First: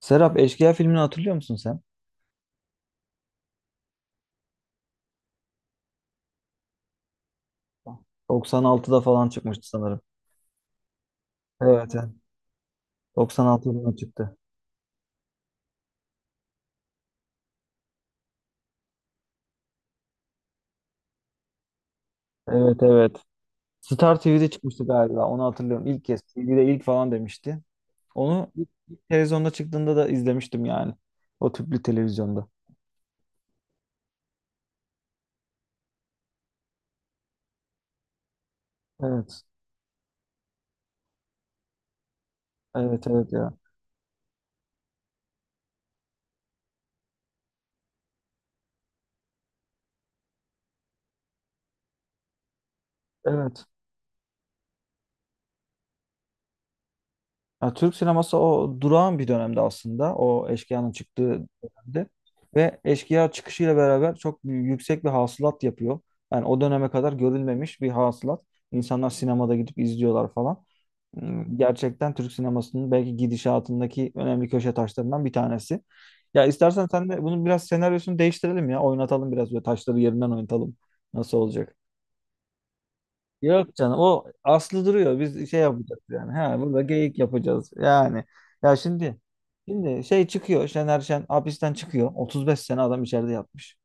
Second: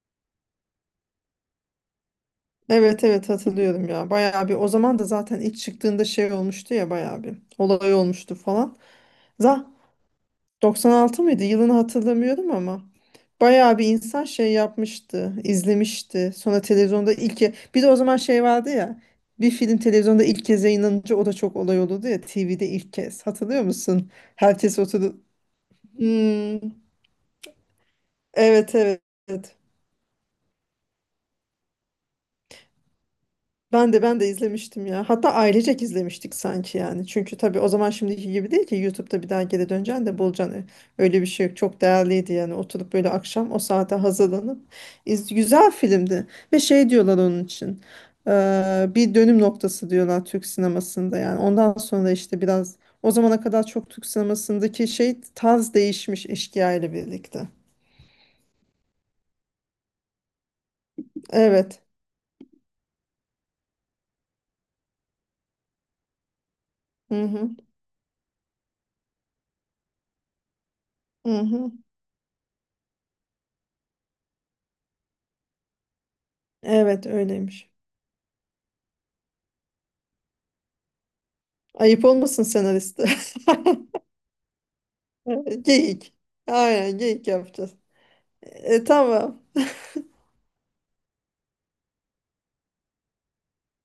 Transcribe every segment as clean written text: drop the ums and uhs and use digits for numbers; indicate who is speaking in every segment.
Speaker 1: Serap Eşkıya filmini hatırlıyor musun sen?
Speaker 2: Evet evet hatırlıyorum ya. Bayağı bir o zaman da zaten ilk çıktığında şey olmuştu ya bayağı bir olay olmuştu falan.
Speaker 1: 96'da falan
Speaker 2: Za
Speaker 1: çıkmıştı sanırım.
Speaker 2: 96 mıydı? Yılını
Speaker 1: Evet, evet.
Speaker 2: hatırlamıyorum ama
Speaker 1: 96
Speaker 2: bayağı bir
Speaker 1: yılında
Speaker 2: insan
Speaker 1: çıktı.
Speaker 2: şey yapmıştı, izlemişti. Sonra televizyonda bir de o zaman şey vardı ya. Bir film televizyonda ilk kez yayınlanınca o da çok olay olurdu ya TV'de
Speaker 1: Evet
Speaker 2: ilk
Speaker 1: evet.
Speaker 2: kez. Hatırlıyor musun?
Speaker 1: Star TV'de
Speaker 2: Herkes
Speaker 1: çıkmıştı
Speaker 2: oturdu.
Speaker 1: galiba. Onu hatırlıyorum. İlk kez.
Speaker 2: Hmm,
Speaker 1: TV'de ilk falan demişti. Onu ilk-
Speaker 2: evet
Speaker 1: ilk televizyonda
Speaker 2: evet.
Speaker 1: çıktığında da izlemiştim yani. O tüplü televizyonda.
Speaker 2: Ben de izlemiştim ya. Hatta ailecek izlemiştik sanki yani. Çünkü tabii o zaman şimdiki gibi değil ki YouTube'da bir daha
Speaker 1: Evet.
Speaker 2: geri döneceksin de bulacaksın. Öyle bir şey yok. Çok değerliydi yani. Oturup
Speaker 1: Evet
Speaker 2: böyle
Speaker 1: evet
Speaker 2: akşam
Speaker 1: ya.
Speaker 2: o saate hazırlanıp güzel filmdi. Ve şey diyorlar onun için. Bir dönüm noktası diyorlar Türk sinemasında yani. Ondan sonra işte biraz o zamana
Speaker 1: Evet.
Speaker 2: kadar çok Türk sinemasındaki şey tarz değişmiş Eşkıya ile birlikte.
Speaker 1: Ya Türk sineması o durağan bir dönemde aslında. O Eşkıya'nın çıktığı
Speaker 2: Evet.
Speaker 1: dönemde. Ve Eşkıya çıkışıyla beraber yüksek bir hasılat yapıyor. Yani o döneme kadar
Speaker 2: Hı hı.
Speaker 1: görülmemiş bir hasılat. İnsanlar sinemada gidip izliyorlar falan.
Speaker 2: Hı hı.
Speaker 1: Gerçekten Türk sinemasının belki gidişatındaki önemli köşe taşlarından bir tanesi. Ya istersen
Speaker 2: Evet
Speaker 1: sen de bunun biraz
Speaker 2: öyleymiş.
Speaker 1: senaryosunu değiştirelim ya. Oynatalım biraz böyle taşları yerinden oynatalım. Nasıl olacak?
Speaker 2: Ayıp olmasın senariste.
Speaker 1: Yok canım o aslı duruyor. Biz şey yapacağız
Speaker 2: Geyik.
Speaker 1: yani. Ha, burada
Speaker 2: Aynen
Speaker 1: geyik
Speaker 2: geyik
Speaker 1: yapacağız.
Speaker 2: yapacağız.
Speaker 1: Yani ya
Speaker 2: E,
Speaker 1: şimdi
Speaker 2: tamam.
Speaker 1: şey çıkıyor. Şener Şen hapisten çıkıyor. 35 sene adam içeride yatmış.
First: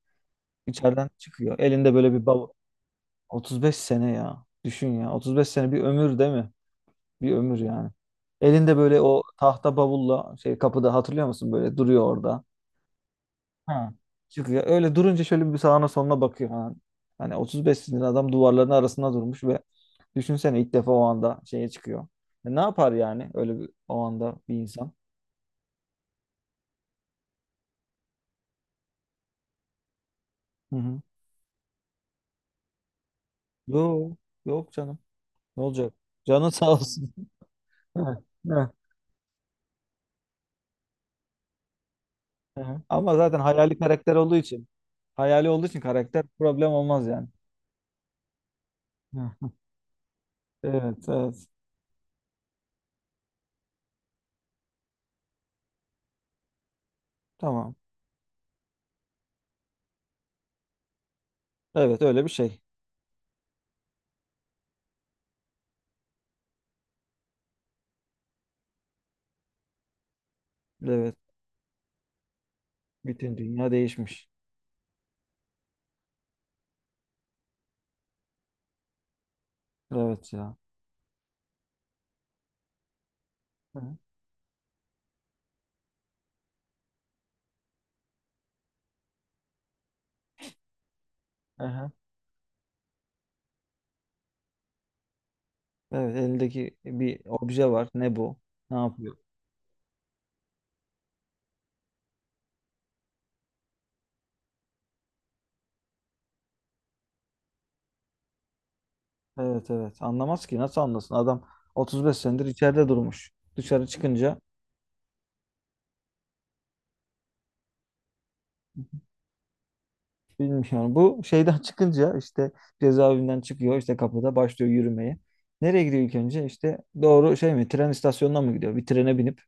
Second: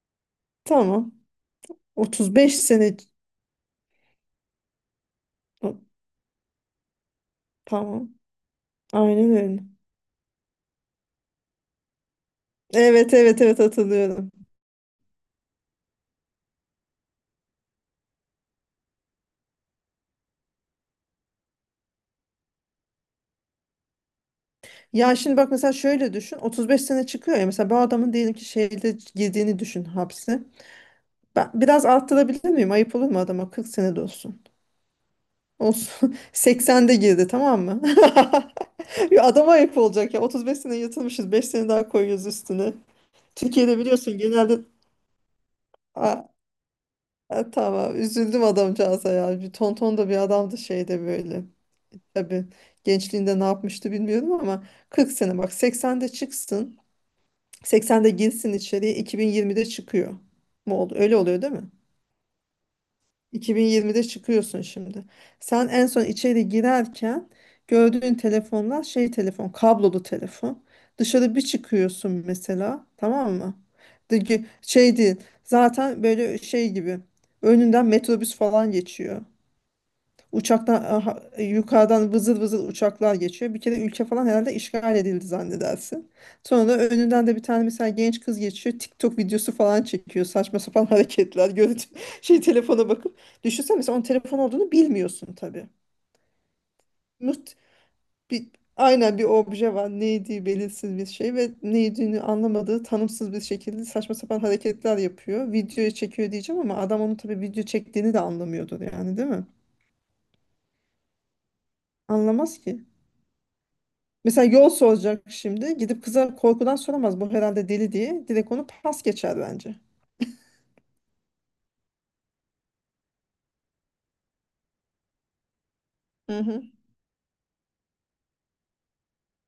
Speaker 1: İçeriden
Speaker 2: Tamam.
Speaker 1: çıkıyor. Elinde böyle bir bavul.
Speaker 2: 35 sene.
Speaker 1: 35 sene ya. Düşün ya. 35 sene bir ömür değil mi? Bir ömür yani.
Speaker 2: Tamam.
Speaker 1: Elinde böyle o
Speaker 2: Aynen öyle.
Speaker 1: tahta bavulla şey kapıda hatırlıyor musun? Böyle duruyor orada.
Speaker 2: Evet evet evet
Speaker 1: Ha.
Speaker 2: hatırlıyorum.
Speaker 1: Çıkıyor. Öyle durunca şöyle bir sağına soluna bakıyor falan. Hani 35 sinirli adam duvarların arasında durmuş ve düşünsene ilk defa o anda şeye çıkıyor. E ne yapar yani öyle bir, o anda bir insan?
Speaker 2: Ya şimdi bak mesela şöyle düşün. 35 sene çıkıyor ya. Mesela bu adamın diyelim ki şeyde girdiğini düşün hapse.
Speaker 1: Hı hı.
Speaker 2: Ben biraz arttırabilir miyim? Ayıp olur mu adama? 40 sene de
Speaker 1: Yok,
Speaker 2: olsun.
Speaker 1: yok canım. Ne olacak?
Speaker 2: Olsun.
Speaker 1: Canın sağ
Speaker 2: 80'de
Speaker 1: olsun.
Speaker 2: girdi tamam mı?
Speaker 1: Evet, evet.
Speaker 2: Ya adama ayıp olacak ya. 35 sene yatılmışız. 5 sene daha koyuyoruz
Speaker 1: Hı
Speaker 2: üstüne.
Speaker 1: hı. Ama zaten
Speaker 2: Türkiye'de
Speaker 1: hayali karakter
Speaker 2: biliyorsun
Speaker 1: olduğu
Speaker 2: genelde.
Speaker 1: için, hayali olduğu için karakter problem olmaz yani.
Speaker 2: Ha, tamam üzüldüm adamcağıza
Speaker 1: Hı.
Speaker 2: ya. Bir tonton da bir adamdı şeyde
Speaker 1: Evet,
Speaker 2: böyle.
Speaker 1: evet.
Speaker 2: Tabii gençliğinde ne yapmıştı bilmiyorum ama 40 sene bak 80'de çıksın.
Speaker 1: Tamam.
Speaker 2: 80'de girsin içeriye 2020'de çıkıyor. Mu oldu? Öyle oluyor değil mi?
Speaker 1: Evet, öyle bir şey.
Speaker 2: 2020'de çıkıyorsun şimdi. Sen en son içeri girerken gördüğün telefonlar şey telefon, kablolu telefon.
Speaker 1: Evet.
Speaker 2: Dışarı bir çıkıyorsun mesela, tamam
Speaker 1: Bütün
Speaker 2: mı?
Speaker 1: dünya değişmiş.
Speaker 2: Şey değil. Zaten böyle şey gibi. Önünden metrobüs falan geçiyor.
Speaker 1: Evet ya.
Speaker 2: Yukarıdan vızıl vızıl uçaklar geçiyor. Bir kere
Speaker 1: Hı
Speaker 2: ülke falan herhalde işgal edildi zannedersin. Sonra da önünden de bir tane mesela genç kız geçiyor. TikTok videosu falan çekiyor. Saçma sapan hareketler.
Speaker 1: hı.
Speaker 2: Şey telefona bakıp. Düşünsene mesela onun telefon olduğunu bilmiyorsun tabii.
Speaker 1: Evet elindeki bir
Speaker 2: Mut,
Speaker 1: obje var. Ne bu?
Speaker 2: bir,
Speaker 1: Ne yapıyor?
Speaker 2: aynen bir obje var. Neydi belirsiz bir şey ve neydiğini anlamadığı tanımsız bir şekilde saçma sapan hareketler yapıyor. Videoya çekiyor diyeceğim ama adam onu tabii video çektiğini de anlamıyordur yani değil mi?
Speaker 1: Evet evet. Anlamaz ki. Nasıl anlasın? Adam 35 senedir
Speaker 2: Anlamaz ki.
Speaker 1: içeride durmuş. Dışarı çıkınca
Speaker 2: Mesela yol soracak şimdi. Gidip kıza korkudan soramaz. Bu herhalde deli diye. Direkt onu pas geçer bence.
Speaker 1: bilmiyorum. Bu şeyden çıkınca işte cezaevinden çıkıyor. İşte kapıda başlıyor yürümeye. Nereye gidiyor ilk
Speaker 2: Hı
Speaker 1: önce?
Speaker 2: hı.
Speaker 1: İşte doğru şey mi? Tren istasyonuna mı gidiyor? Bir trene binip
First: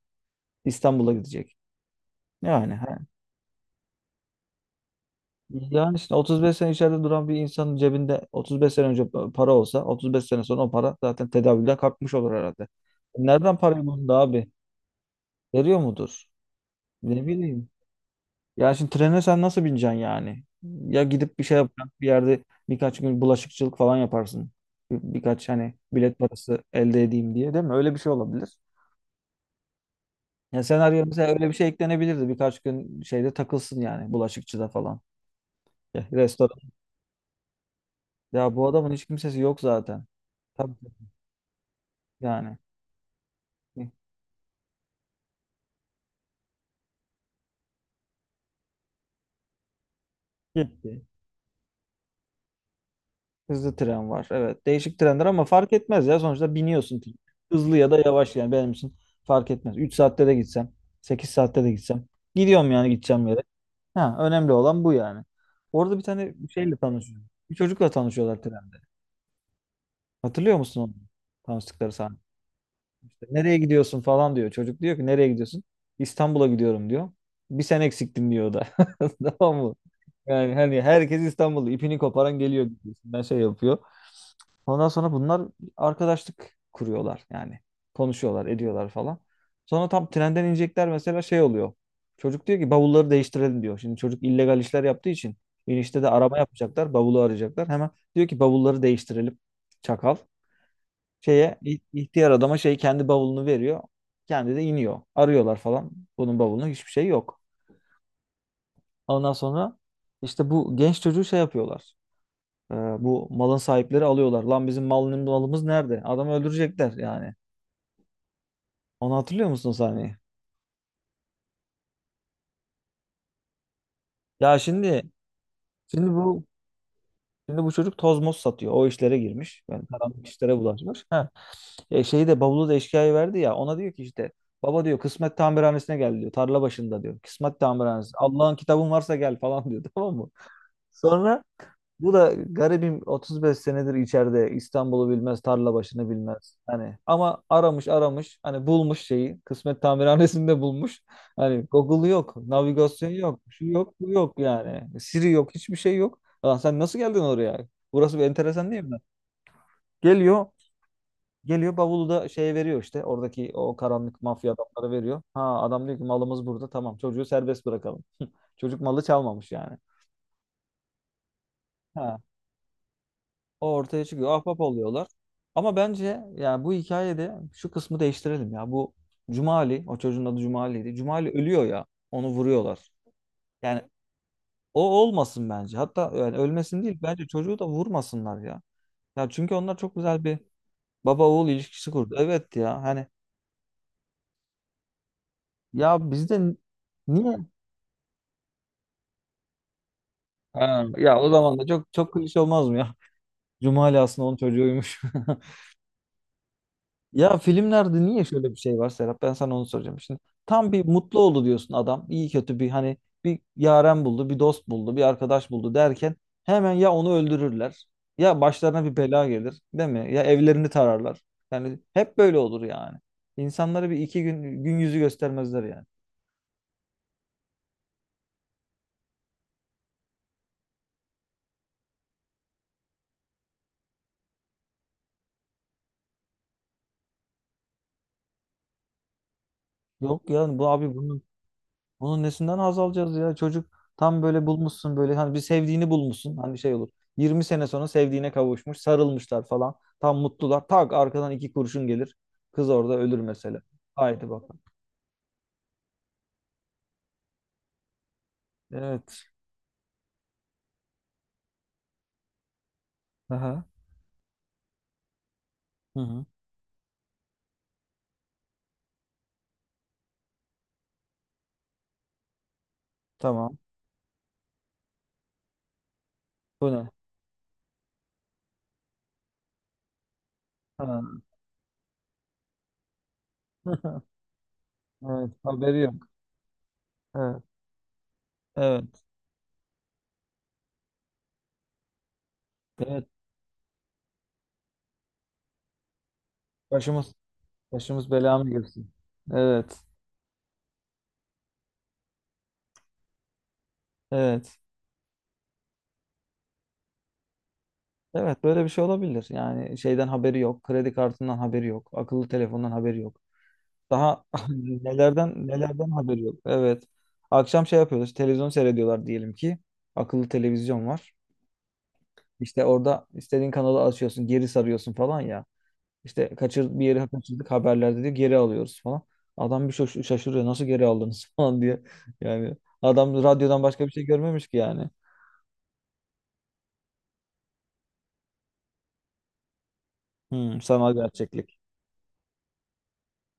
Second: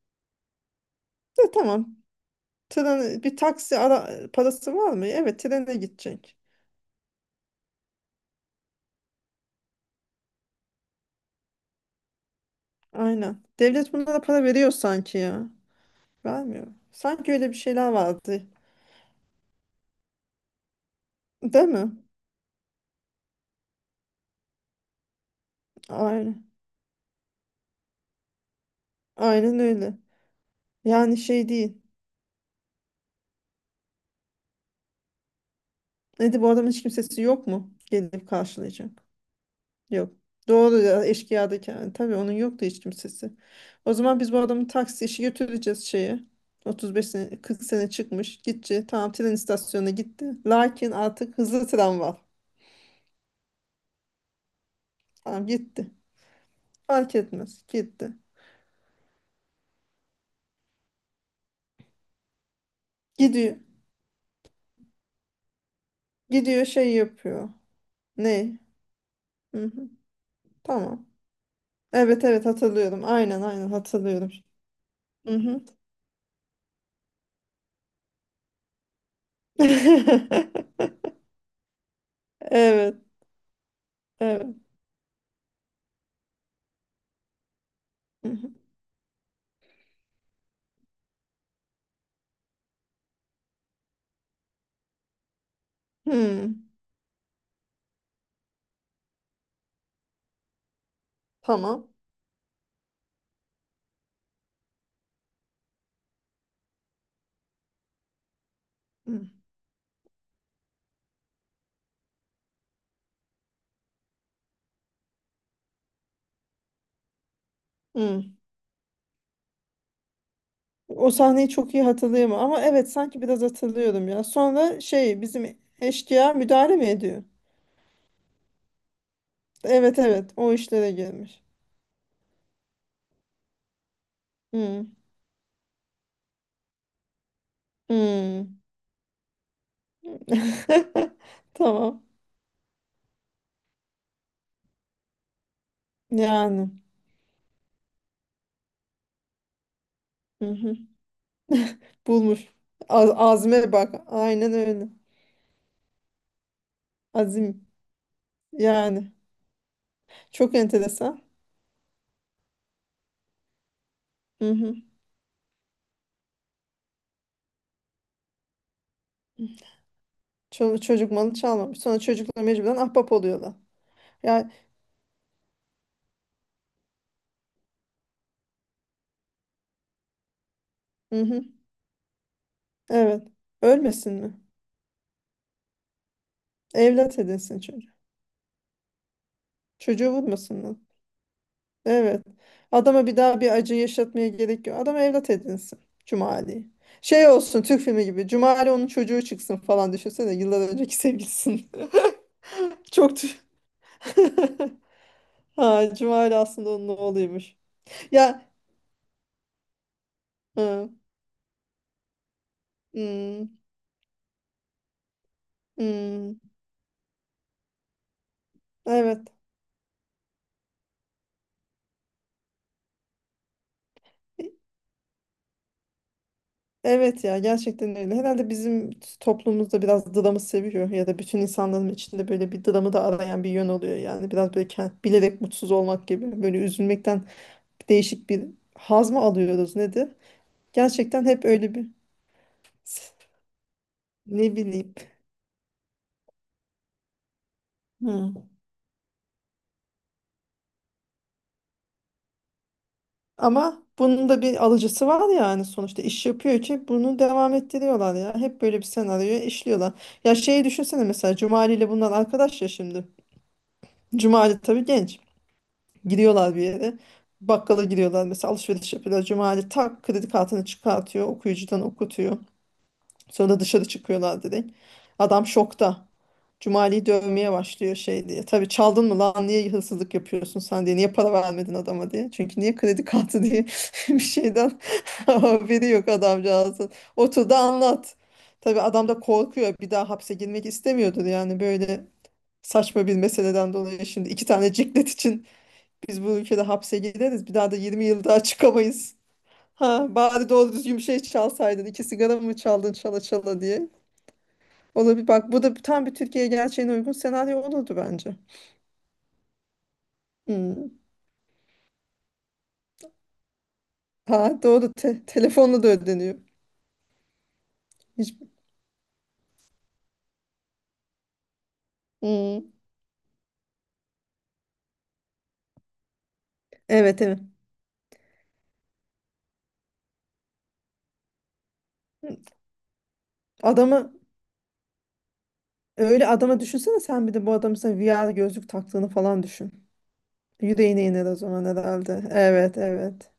Speaker 1: İstanbul'a
Speaker 2: E,
Speaker 1: gidecek.
Speaker 2: tamam.
Speaker 1: Yani ha.
Speaker 2: Tren, bir taksi ara, parası var mı? Evet trene
Speaker 1: Yani işte
Speaker 2: gidecek.
Speaker 1: 35 sene içeride duran bir insanın cebinde 35 sene önce para olsa 35 sene sonra o para zaten tedavülden kalkmış olur herhalde.
Speaker 2: Aynen.
Speaker 1: Nereden parayı
Speaker 2: Devlet
Speaker 1: buldu
Speaker 2: bunlara para
Speaker 1: abi?
Speaker 2: veriyor sanki ya.
Speaker 1: Veriyor mudur?
Speaker 2: Vermiyor.
Speaker 1: Ne
Speaker 2: Sanki öyle bir
Speaker 1: bileyim.
Speaker 2: şeyler vardı.
Speaker 1: Ya şimdi trene sen nasıl bineceksin yani? Ya gidip bir şey
Speaker 2: Değil
Speaker 1: yapacaksın.
Speaker 2: mi?
Speaker 1: Bir yerde birkaç gün bulaşıkçılık falan yaparsın. Birkaç hani bilet
Speaker 2: Aynen.
Speaker 1: parası elde edeyim diye değil mi? Öyle bir şey olabilir.
Speaker 2: Aynen öyle.
Speaker 1: Ya senaryo
Speaker 2: Yani
Speaker 1: mesela öyle
Speaker 2: şey
Speaker 1: bir şey
Speaker 2: değil.
Speaker 1: eklenebilirdi. Birkaç gün şeyde takılsın yani bulaşıkçıda falan. Ya,
Speaker 2: Neydi bu
Speaker 1: restoran.
Speaker 2: adamın hiç kimsesi yok mu? Gelip
Speaker 1: Ya bu adamın
Speaker 2: karşılayacak.
Speaker 1: hiç kimsesi yok zaten.
Speaker 2: Yok.
Speaker 1: Tabii
Speaker 2: Doğru ya eşkıyadaki yani. Tabii onun
Speaker 1: yani.
Speaker 2: yoktu hiç kimsesi. O zaman biz bu adamı taksi işi götüreceğiz şeye. 35 sene 40 sene çıkmış. Gitti. Tamam tren istasyonuna gitti. Lakin
Speaker 1: Gitti.
Speaker 2: artık hızlı tren var.
Speaker 1: Hızlı tren var. Evet. Değişik trenler ama
Speaker 2: Tamam
Speaker 1: fark
Speaker 2: gitti.
Speaker 1: etmez ya. Sonuçta biniyorsun. Tren.
Speaker 2: Fark etmez.
Speaker 1: Hızlı ya da
Speaker 2: Gitti.
Speaker 1: yavaş yani benim için fark etmez. 3 saatte de gitsem, 8 saatte de gitsem. Gidiyorum yani gideceğim yere.
Speaker 2: Gidiyor.
Speaker 1: Ha, önemli olan bu yani. Orada bir tane
Speaker 2: Gidiyor
Speaker 1: şeyle
Speaker 2: şey
Speaker 1: tanışıyorum.
Speaker 2: yapıyor.
Speaker 1: Bir çocukla tanışıyorlar
Speaker 2: Ne?
Speaker 1: trende.
Speaker 2: Hı hı.
Speaker 1: Hatırlıyor musun onu?
Speaker 2: Tamam.
Speaker 1: Tanıştıkları sahne.
Speaker 2: Evet evet hatırlıyorum.
Speaker 1: İşte,
Speaker 2: Aynen
Speaker 1: nereye
Speaker 2: aynen
Speaker 1: gidiyorsun
Speaker 2: hatırlıyorum.
Speaker 1: falan diyor. Çocuk diyor ki nereye
Speaker 2: Hı hı.
Speaker 1: gidiyorsun? İstanbul'a gidiyorum diyor. Bir sen eksiktin diyor o da. Tamam mı? Yani hani herkes İstanbul'da ipini koparan geliyor.
Speaker 2: Evet.
Speaker 1: Diyorsun. Ben şey yapıyor.
Speaker 2: Evet.
Speaker 1: Ondan sonra bunlar arkadaşlık kuruyorlar yani.
Speaker 2: Hı
Speaker 1: Konuşuyorlar,
Speaker 2: hı.
Speaker 1: ediyorlar falan. Sonra tam trenden inecekler mesela şey oluyor. Çocuk diyor ki bavulları değiştirelim diyor. Şimdi çocuk illegal işler yaptığı için inişte de arama
Speaker 2: Hı.
Speaker 1: yapacaklar, bavulu arayacaklar. Hemen diyor ki bavulları değiştirelim. Çakal
Speaker 2: Tamam.
Speaker 1: ihtiyar adama şey kendi bavulunu veriyor. Kendi de iniyor. Arıyorlar falan. Bunun bavulunda hiçbir şey yok.
Speaker 2: Hı.
Speaker 1: Ondan sonra işte bu genç çocuğu şey yapıyorlar. Bu malın sahipleri alıyorlar. Lan bizim malımız nerede? Adamı öldürecekler yani.
Speaker 2: Hı.
Speaker 1: Onu hatırlıyor musun o sahneyi?
Speaker 2: O sahneyi çok iyi hatırlayamam ama evet sanki biraz hatırlıyorum ya.
Speaker 1: Ya
Speaker 2: Sonra
Speaker 1: şimdi
Speaker 2: şey bizim
Speaker 1: şimdi
Speaker 2: eşkıya
Speaker 1: bu
Speaker 2: müdahale mi ediyor?
Speaker 1: bu çocuk tozmos satıyor. O işlere girmiş. Yani
Speaker 2: Evet
Speaker 1: karanlık
Speaker 2: evet o
Speaker 1: işlere
Speaker 2: işlere
Speaker 1: bulaşmış. Ha.
Speaker 2: girmiş.
Speaker 1: Şeyi de bavulu da eşkıya verdi ya. Ona diyor ki işte baba
Speaker 2: Hmm.
Speaker 1: diyor kısmet tamirhanesine gel diyor. Tarla başında diyor. Kısmet tamirhanesi. Allah'ın
Speaker 2: Hmm.
Speaker 1: kitabın varsa gel falan diyor. Tamam mı? Sonra
Speaker 2: Tamam.
Speaker 1: bu da garibim 35 senedir içeride İstanbul'u bilmez, tarla başını bilmez.
Speaker 2: Yani.
Speaker 1: Hani ama aramış aramış hani bulmuş şeyi. Kısmet tamirhanesinde
Speaker 2: Hı-hı.
Speaker 1: bulmuş. Hani Google yok,
Speaker 2: Bulmuş.
Speaker 1: navigasyon yok, şu
Speaker 2: Azme bak.
Speaker 1: yok, bu yok
Speaker 2: Aynen öyle.
Speaker 1: yani. Siri yok, hiçbir şey yok. Lan sen nasıl geldin oraya?
Speaker 2: Azim.
Speaker 1: Burası bir enteresan değil mi?
Speaker 2: Yani.
Speaker 1: Geliyor,
Speaker 2: Çok enteresan.
Speaker 1: geliyor bavulu da şeye veriyor işte. Oradaki o karanlık mafya
Speaker 2: Hı-hı.
Speaker 1: adamları veriyor. Ha adam diyor ki malımız burada tamam çocuğu serbest bırakalım. Çocuk malı çalmamış yani.
Speaker 2: Çocuk malı çalmamış. Sonra
Speaker 1: Ha.
Speaker 2: çocuklar mecburen ahbap oluyorlar.
Speaker 1: O ortaya çıkıyor.
Speaker 2: Yani.
Speaker 1: Ahbap oluyorlar. Ama bence yani bu hikayede şu kısmı değiştirelim ya. Bu Cumali, o çocuğun adı Cumali'ydi. Cumali
Speaker 2: Hı-hı.
Speaker 1: ölüyor ya. Onu vuruyorlar.
Speaker 2: Evet.
Speaker 1: Yani
Speaker 2: Ölmesin mi?
Speaker 1: o olmasın bence. Hatta yani ölmesin değil.
Speaker 2: Evlat
Speaker 1: Bence çocuğu
Speaker 2: edinsin
Speaker 1: da
Speaker 2: çocuğu.
Speaker 1: vurmasınlar ya. Ya çünkü onlar çok
Speaker 2: Çocuğu
Speaker 1: güzel bir
Speaker 2: vurmasınlar.
Speaker 1: baba oğul ilişkisi kurdu.
Speaker 2: Evet.
Speaker 1: Evet ya.
Speaker 2: Adama
Speaker 1: Hani
Speaker 2: bir daha bir acı yaşatmaya gerek yok. Adam evlat edinsin.
Speaker 1: ya bizde n-
Speaker 2: Cumali. Şey
Speaker 1: niye?
Speaker 2: olsun Türk filmi gibi. Cumali onun çocuğu çıksın falan düşünsene. Yıllar
Speaker 1: Ha,
Speaker 2: önceki
Speaker 1: ya o zaman da
Speaker 2: sevgilisin.
Speaker 1: çok çok klişe olmaz mı ya?
Speaker 2: Çok tü-
Speaker 1: Cumali aslında onun çocuğuymuş.
Speaker 2: ha, Cumali aslında onun
Speaker 1: Ya
Speaker 2: oğluymuş.
Speaker 1: filmlerde niye
Speaker 2: Ya
Speaker 1: şöyle bir şey var Serap? Ben sana onu soracağım. Şimdi tam bir
Speaker 2: hı,
Speaker 1: mutlu oldu diyorsun adam. İyi kötü bir hani bir
Speaker 2: hmm,
Speaker 1: yaren buldu, bir dost buldu, bir arkadaş buldu derken
Speaker 2: hmm,
Speaker 1: hemen ya onu öldürürler ya başlarına bir bela
Speaker 2: evet.
Speaker 1: gelir, değil mi? Ya evlerini tararlar. Yani hep böyle olur yani. İnsanlara bir iki
Speaker 2: E,
Speaker 1: gün gün yüzü göstermezler yani.
Speaker 2: evet ya gerçekten öyle. Herhalde bizim toplumumuzda biraz dramı seviyor ya da bütün insanların içinde böyle bir dramı da arayan bir yön oluyor yani. Biraz böyle bilerek mutsuz olmak gibi böyle üzülmekten değişik bir haz mı alıyoruz nedir?
Speaker 1: Yok ya bu abi bunun
Speaker 2: Gerçekten hep öyle bir
Speaker 1: Bunun nesinden haz alacağız ya? Çocuk tam böyle
Speaker 2: ne bileyim.
Speaker 1: bulmuşsun böyle hani bir sevdiğini bulmuşsun. Hani şey olur. 20 sene sonra sevdiğine
Speaker 2: Hı.
Speaker 1: kavuşmuş, sarılmışlar falan. Tam mutlular. Tak arkadan 2 kurşun gelir. Kız orada ölür mesela.
Speaker 2: Ama bunun
Speaker 1: Haydi
Speaker 2: da
Speaker 1: bakalım.
Speaker 2: bir alıcısı var yani sonuçta iş yapıyor ki bunu devam ettiriyorlar ya. Hep böyle bir
Speaker 1: Evet.
Speaker 2: senaryoya işliyorlar. Ya şeyi düşünsene mesela Cumali ile bunlar arkadaş ya şimdi.
Speaker 1: Aha.
Speaker 2: Cumali tabii genç.
Speaker 1: Hı hı.
Speaker 2: Gidiyorlar bir yere. Bakkala gidiyorlar mesela alışveriş yapıyorlar. Cumali tak kredi kartını çıkartıyor. Okuyucudan okutuyor.
Speaker 1: Tamam.
Speaker 2: Sonra dışarı çıkıyorlar direkt. Adam şokta.
Speaker 1: Bu ne?
Speaker 2: Cumali'yi dövmeye başlıyor şey diye. Tabii çaldın mı lan niye hırsızlık yapıyorsun sen diye.
Speaker 1: Ha.
Speaker 2: Niye para vermedin adama diye. Çünkü niye kredi kartı diye bir şeyden
Speaker 1: Evet, haberi
Speaker 2: haberi
Speaker 1: yok.
Speaker 2: yok adamcağızın.
Speaker 1: Evet.
Speaker 2: Otur da anlat. Tabii
Speaker 1: Evet.
Speaker 2: adam da korkuyor. Bir daha hapse girmek istemiyordur yani böyle
Speaker 1: Evet.
Speaker 2: saçma bir meseleden dolayı. Şimdi iki tane ciklet için biz bu ülkede hapse
Speaker 1: Başımız
Speaker 2: gireriz. Bir daha da 20
Speaker 1: başımız
Speaker 2: yıl
Speaker 1: bela
Speaker 2: daha
Speaker 1: mı girsin?
Speaker 2: çıkamayız.
Speaker 1: Evet.
Speaker 2: Ha, bari doğru düzgün bir şey çalsaydın. İki sigara mı çaldın çala çala diye.
Speaker 1: Evet.
Speaker 2: Olabilir. Bak bu da tam bir Türkiye gerçeğine uygun senaryo olurdu bence.
Speaker 1: Evet böyle bir şey olabilir. Yani şeyden haberi yok.
Speaker 2: Hmm.
Speaker 1: Kredi kartından haberi yok. Akıllı telefondan haberi yok. Daha
Speaker 2: Ha doğru.
Speaker 1: nelerden
Speaker 2: Telefonla da
Speaker 1: nelerden haberi
Speaker 2: ödeniyor.
Speaker 1: yok. Evet. Akşam şey yapıyorlar. İşte
Speaker 2: Hiç.
Speaker 1: televizyon seyrediyorlar diyelim ki. Akıllı televizyon var. İşte
Speaker 2: Hmm.
Speaker 1: orada istediğin kanalı açıyorsun, geri sarıyorsun falan ya. İşte bir yeri
Speaker 2: Evet evet.
Speaker 1: kaçırdık haberlerde diyor geri alıyoruz falan. Adam bir şaşırıyor nasıl geri aldınız falan diye.
Speaker 2: Hmm.
Speaker 1: Yani adam radyodan başka bir şey
Speaker 2: Adamı
Speaker 1: görmemiş ki yani.
Speaker 2: Öyle adama düşünsene sen bir de bu adamın sana VR gözlük taktığını falan düşün.
Speaker 1: Sanal
Speaker 2: Yüreğine iner o
Speaker 1: gerçeklik.
Speaker 2: zaman herhalde. Evet evet.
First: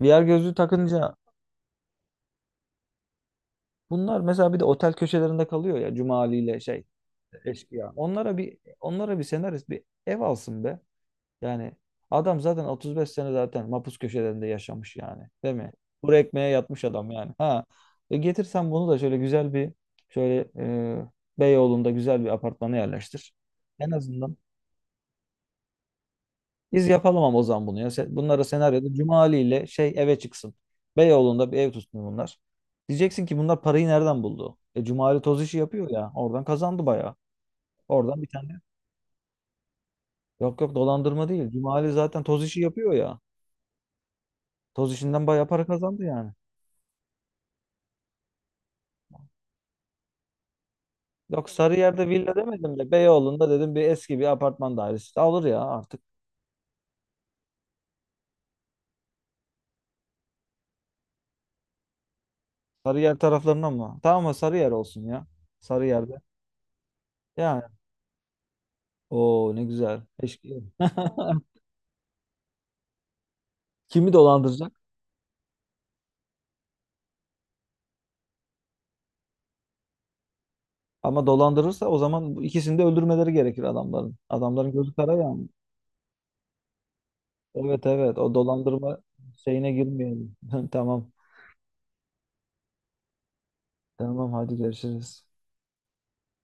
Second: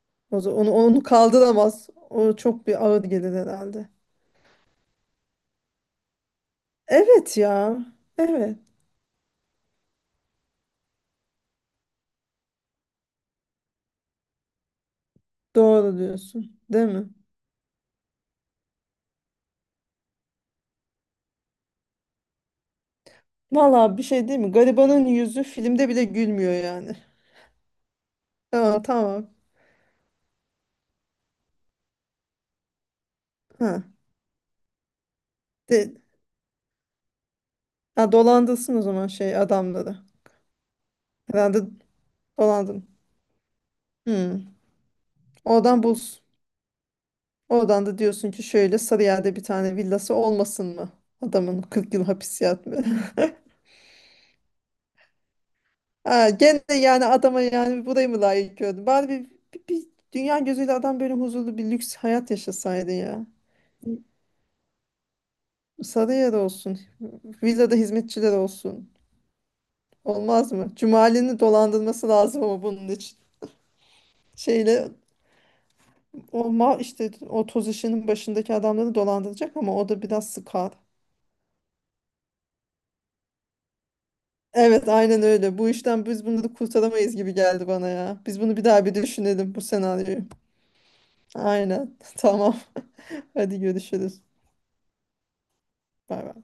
Speaker 1: VR
Speaker 2: O
Speaker 1: gözlüğü
Speaker 2: zaman onu
Speaker 1: takınca
Speaker 2: kaldıramaz. O çok bir ağır gelir herhalde.
Speaker 1: bunlar mesela bir de otel köşelerinde kalıyor ya Cuma Ali ile şey
Speaker 2: Evet ya.
Speaker 1: eşkıya. Onlara bir
Speaker 2: Evet.
Speaker 1: onlara bir senarist bir ev alsın be. Yani adam zaten 35 sene zaten mapus köşelerinde yaşamış yani. Değil mi?
Speaker 2: Doğru
Speaker 1: Kuru ekmeğe
Speaker 2: diyorsun.
Speaker 1: yatmış
Speaker 2: Değil mi?
Speaker 1: adam yani. Ha. E getirsen bunu da şöyle güzel bir şöyle e, Beyoğlu'nda güzel bir apartmana yerleştir. En
Speaker 2: Vallahi bir şey
Speaker 1: azından
Speaker 2: değil mi? Garibanın yüzü filmde bile gülmüyor
Speaker 1: biz
Speaker 2: yani.
Speaker 1: yapalım ama o zaman bunu ya. Bunlara
Speaker 2: Aa,
Speaker 1: senaryoda
Speaker 2: tamam.
Speaker 1: Cumali ile şey eve çıksın. Beyoğlu'nda bir ev tutsun bunlar. Diyeceksin ki bunlar
Speaker 2: Ha.
Speaker 1: parayı nereden buldu? E Cumali toz işi yapıyor
Speaker 2: De,
Speaker 1: ya. Oradan kazandı bayağı.
Speaker 2: ha,
Speaker 1: Oradan bir tane.
Speaker 2: dolandılsın o zaman şey adamları.
Speaker 1: Yok yok dolandırma değil.
Speaker 2: Herhalde
Speaker 1: Cumali zaten toz işi
Speaker 2: dolandın.
Speaker 1: yapıyor ya.
Speaker 2: Hmm.
Speaker 1: Toz işinden bayağı para
Speaker 2: Oradan
Speaker 1: kazandı
Speaker 2: buz.
Speaker 1: yani.
Speaker 2: Oradan da diyorsun ki şöyle Sarıyer'de bir tane villası olmasın mı?
Speaker 1: Yok
Speaker 2: Adamın 40 yıl
Speaker 1: Sarıyer'de villa
Speaker 2: hapis
Speaker 1: demedim
Speaker 2: yatmıyor.
Speaker 1: de Beyoğlu'nda dedim bir eski bir apartman dairesi. Alır ya artık.
Speaker 2: Ha, gene yani adama yani burayı mı layık gördün? Bari bir dünya gözüyle adam böyle huzurlu bir lüks hayat yaşasaydı
Speaker 1: Sarıyer
Speaker 2: ya.
Speaker 1: taraflarına mı? Tamam mı Sarıyer olsun ya. Sarıyer'de.
Speaker 2: Sarıyer olsun.
Speaker 1: Yani.
Speaker 2: Villada hizmetçiler olsun.
Speaker 1: Oo ne güzel. Keşke.
Speaker 2: Olmaz mı? Cumali'nin dolandırması lazım ama bunun için.
Speaker 1: Kimi dolandıracak?
Speaker 2: Şeyle O mal işte o toz işinin başındaki adamları dolandıracak ama o da biraz sıkar.
Speaker 1: Ama dolandırırsa o zaman bu ikisini de öldürmeleri gerekir adamların. Adamların
Speaker 2: Evet
Speaker 1: gözü kara
Speaker 2: aynen
Speaker 1: yani.
Speaker 2: öyle. Bu işten biz bunu da kurtaramayız gibi geldi
Speaker 1: Evet
Speaker 2: bana
Speaker 1: evet
Speaker 2: ya.
Speaker 1: o
Speaker 2: Biz bunu bir daha bir
Speaker 1: dolandırma
Speaker 2: düşünelim bu
Speaker 1: şeyine
Speaker 2: senaryoyu.
Speaker 1: girmeyelim. Tamam.
Speaker 2: Aynen. Tamam. Hadi görüşürüz.
Speaker 1: Tamam hadi görüşürüz.
Speaker 2: Bay bay.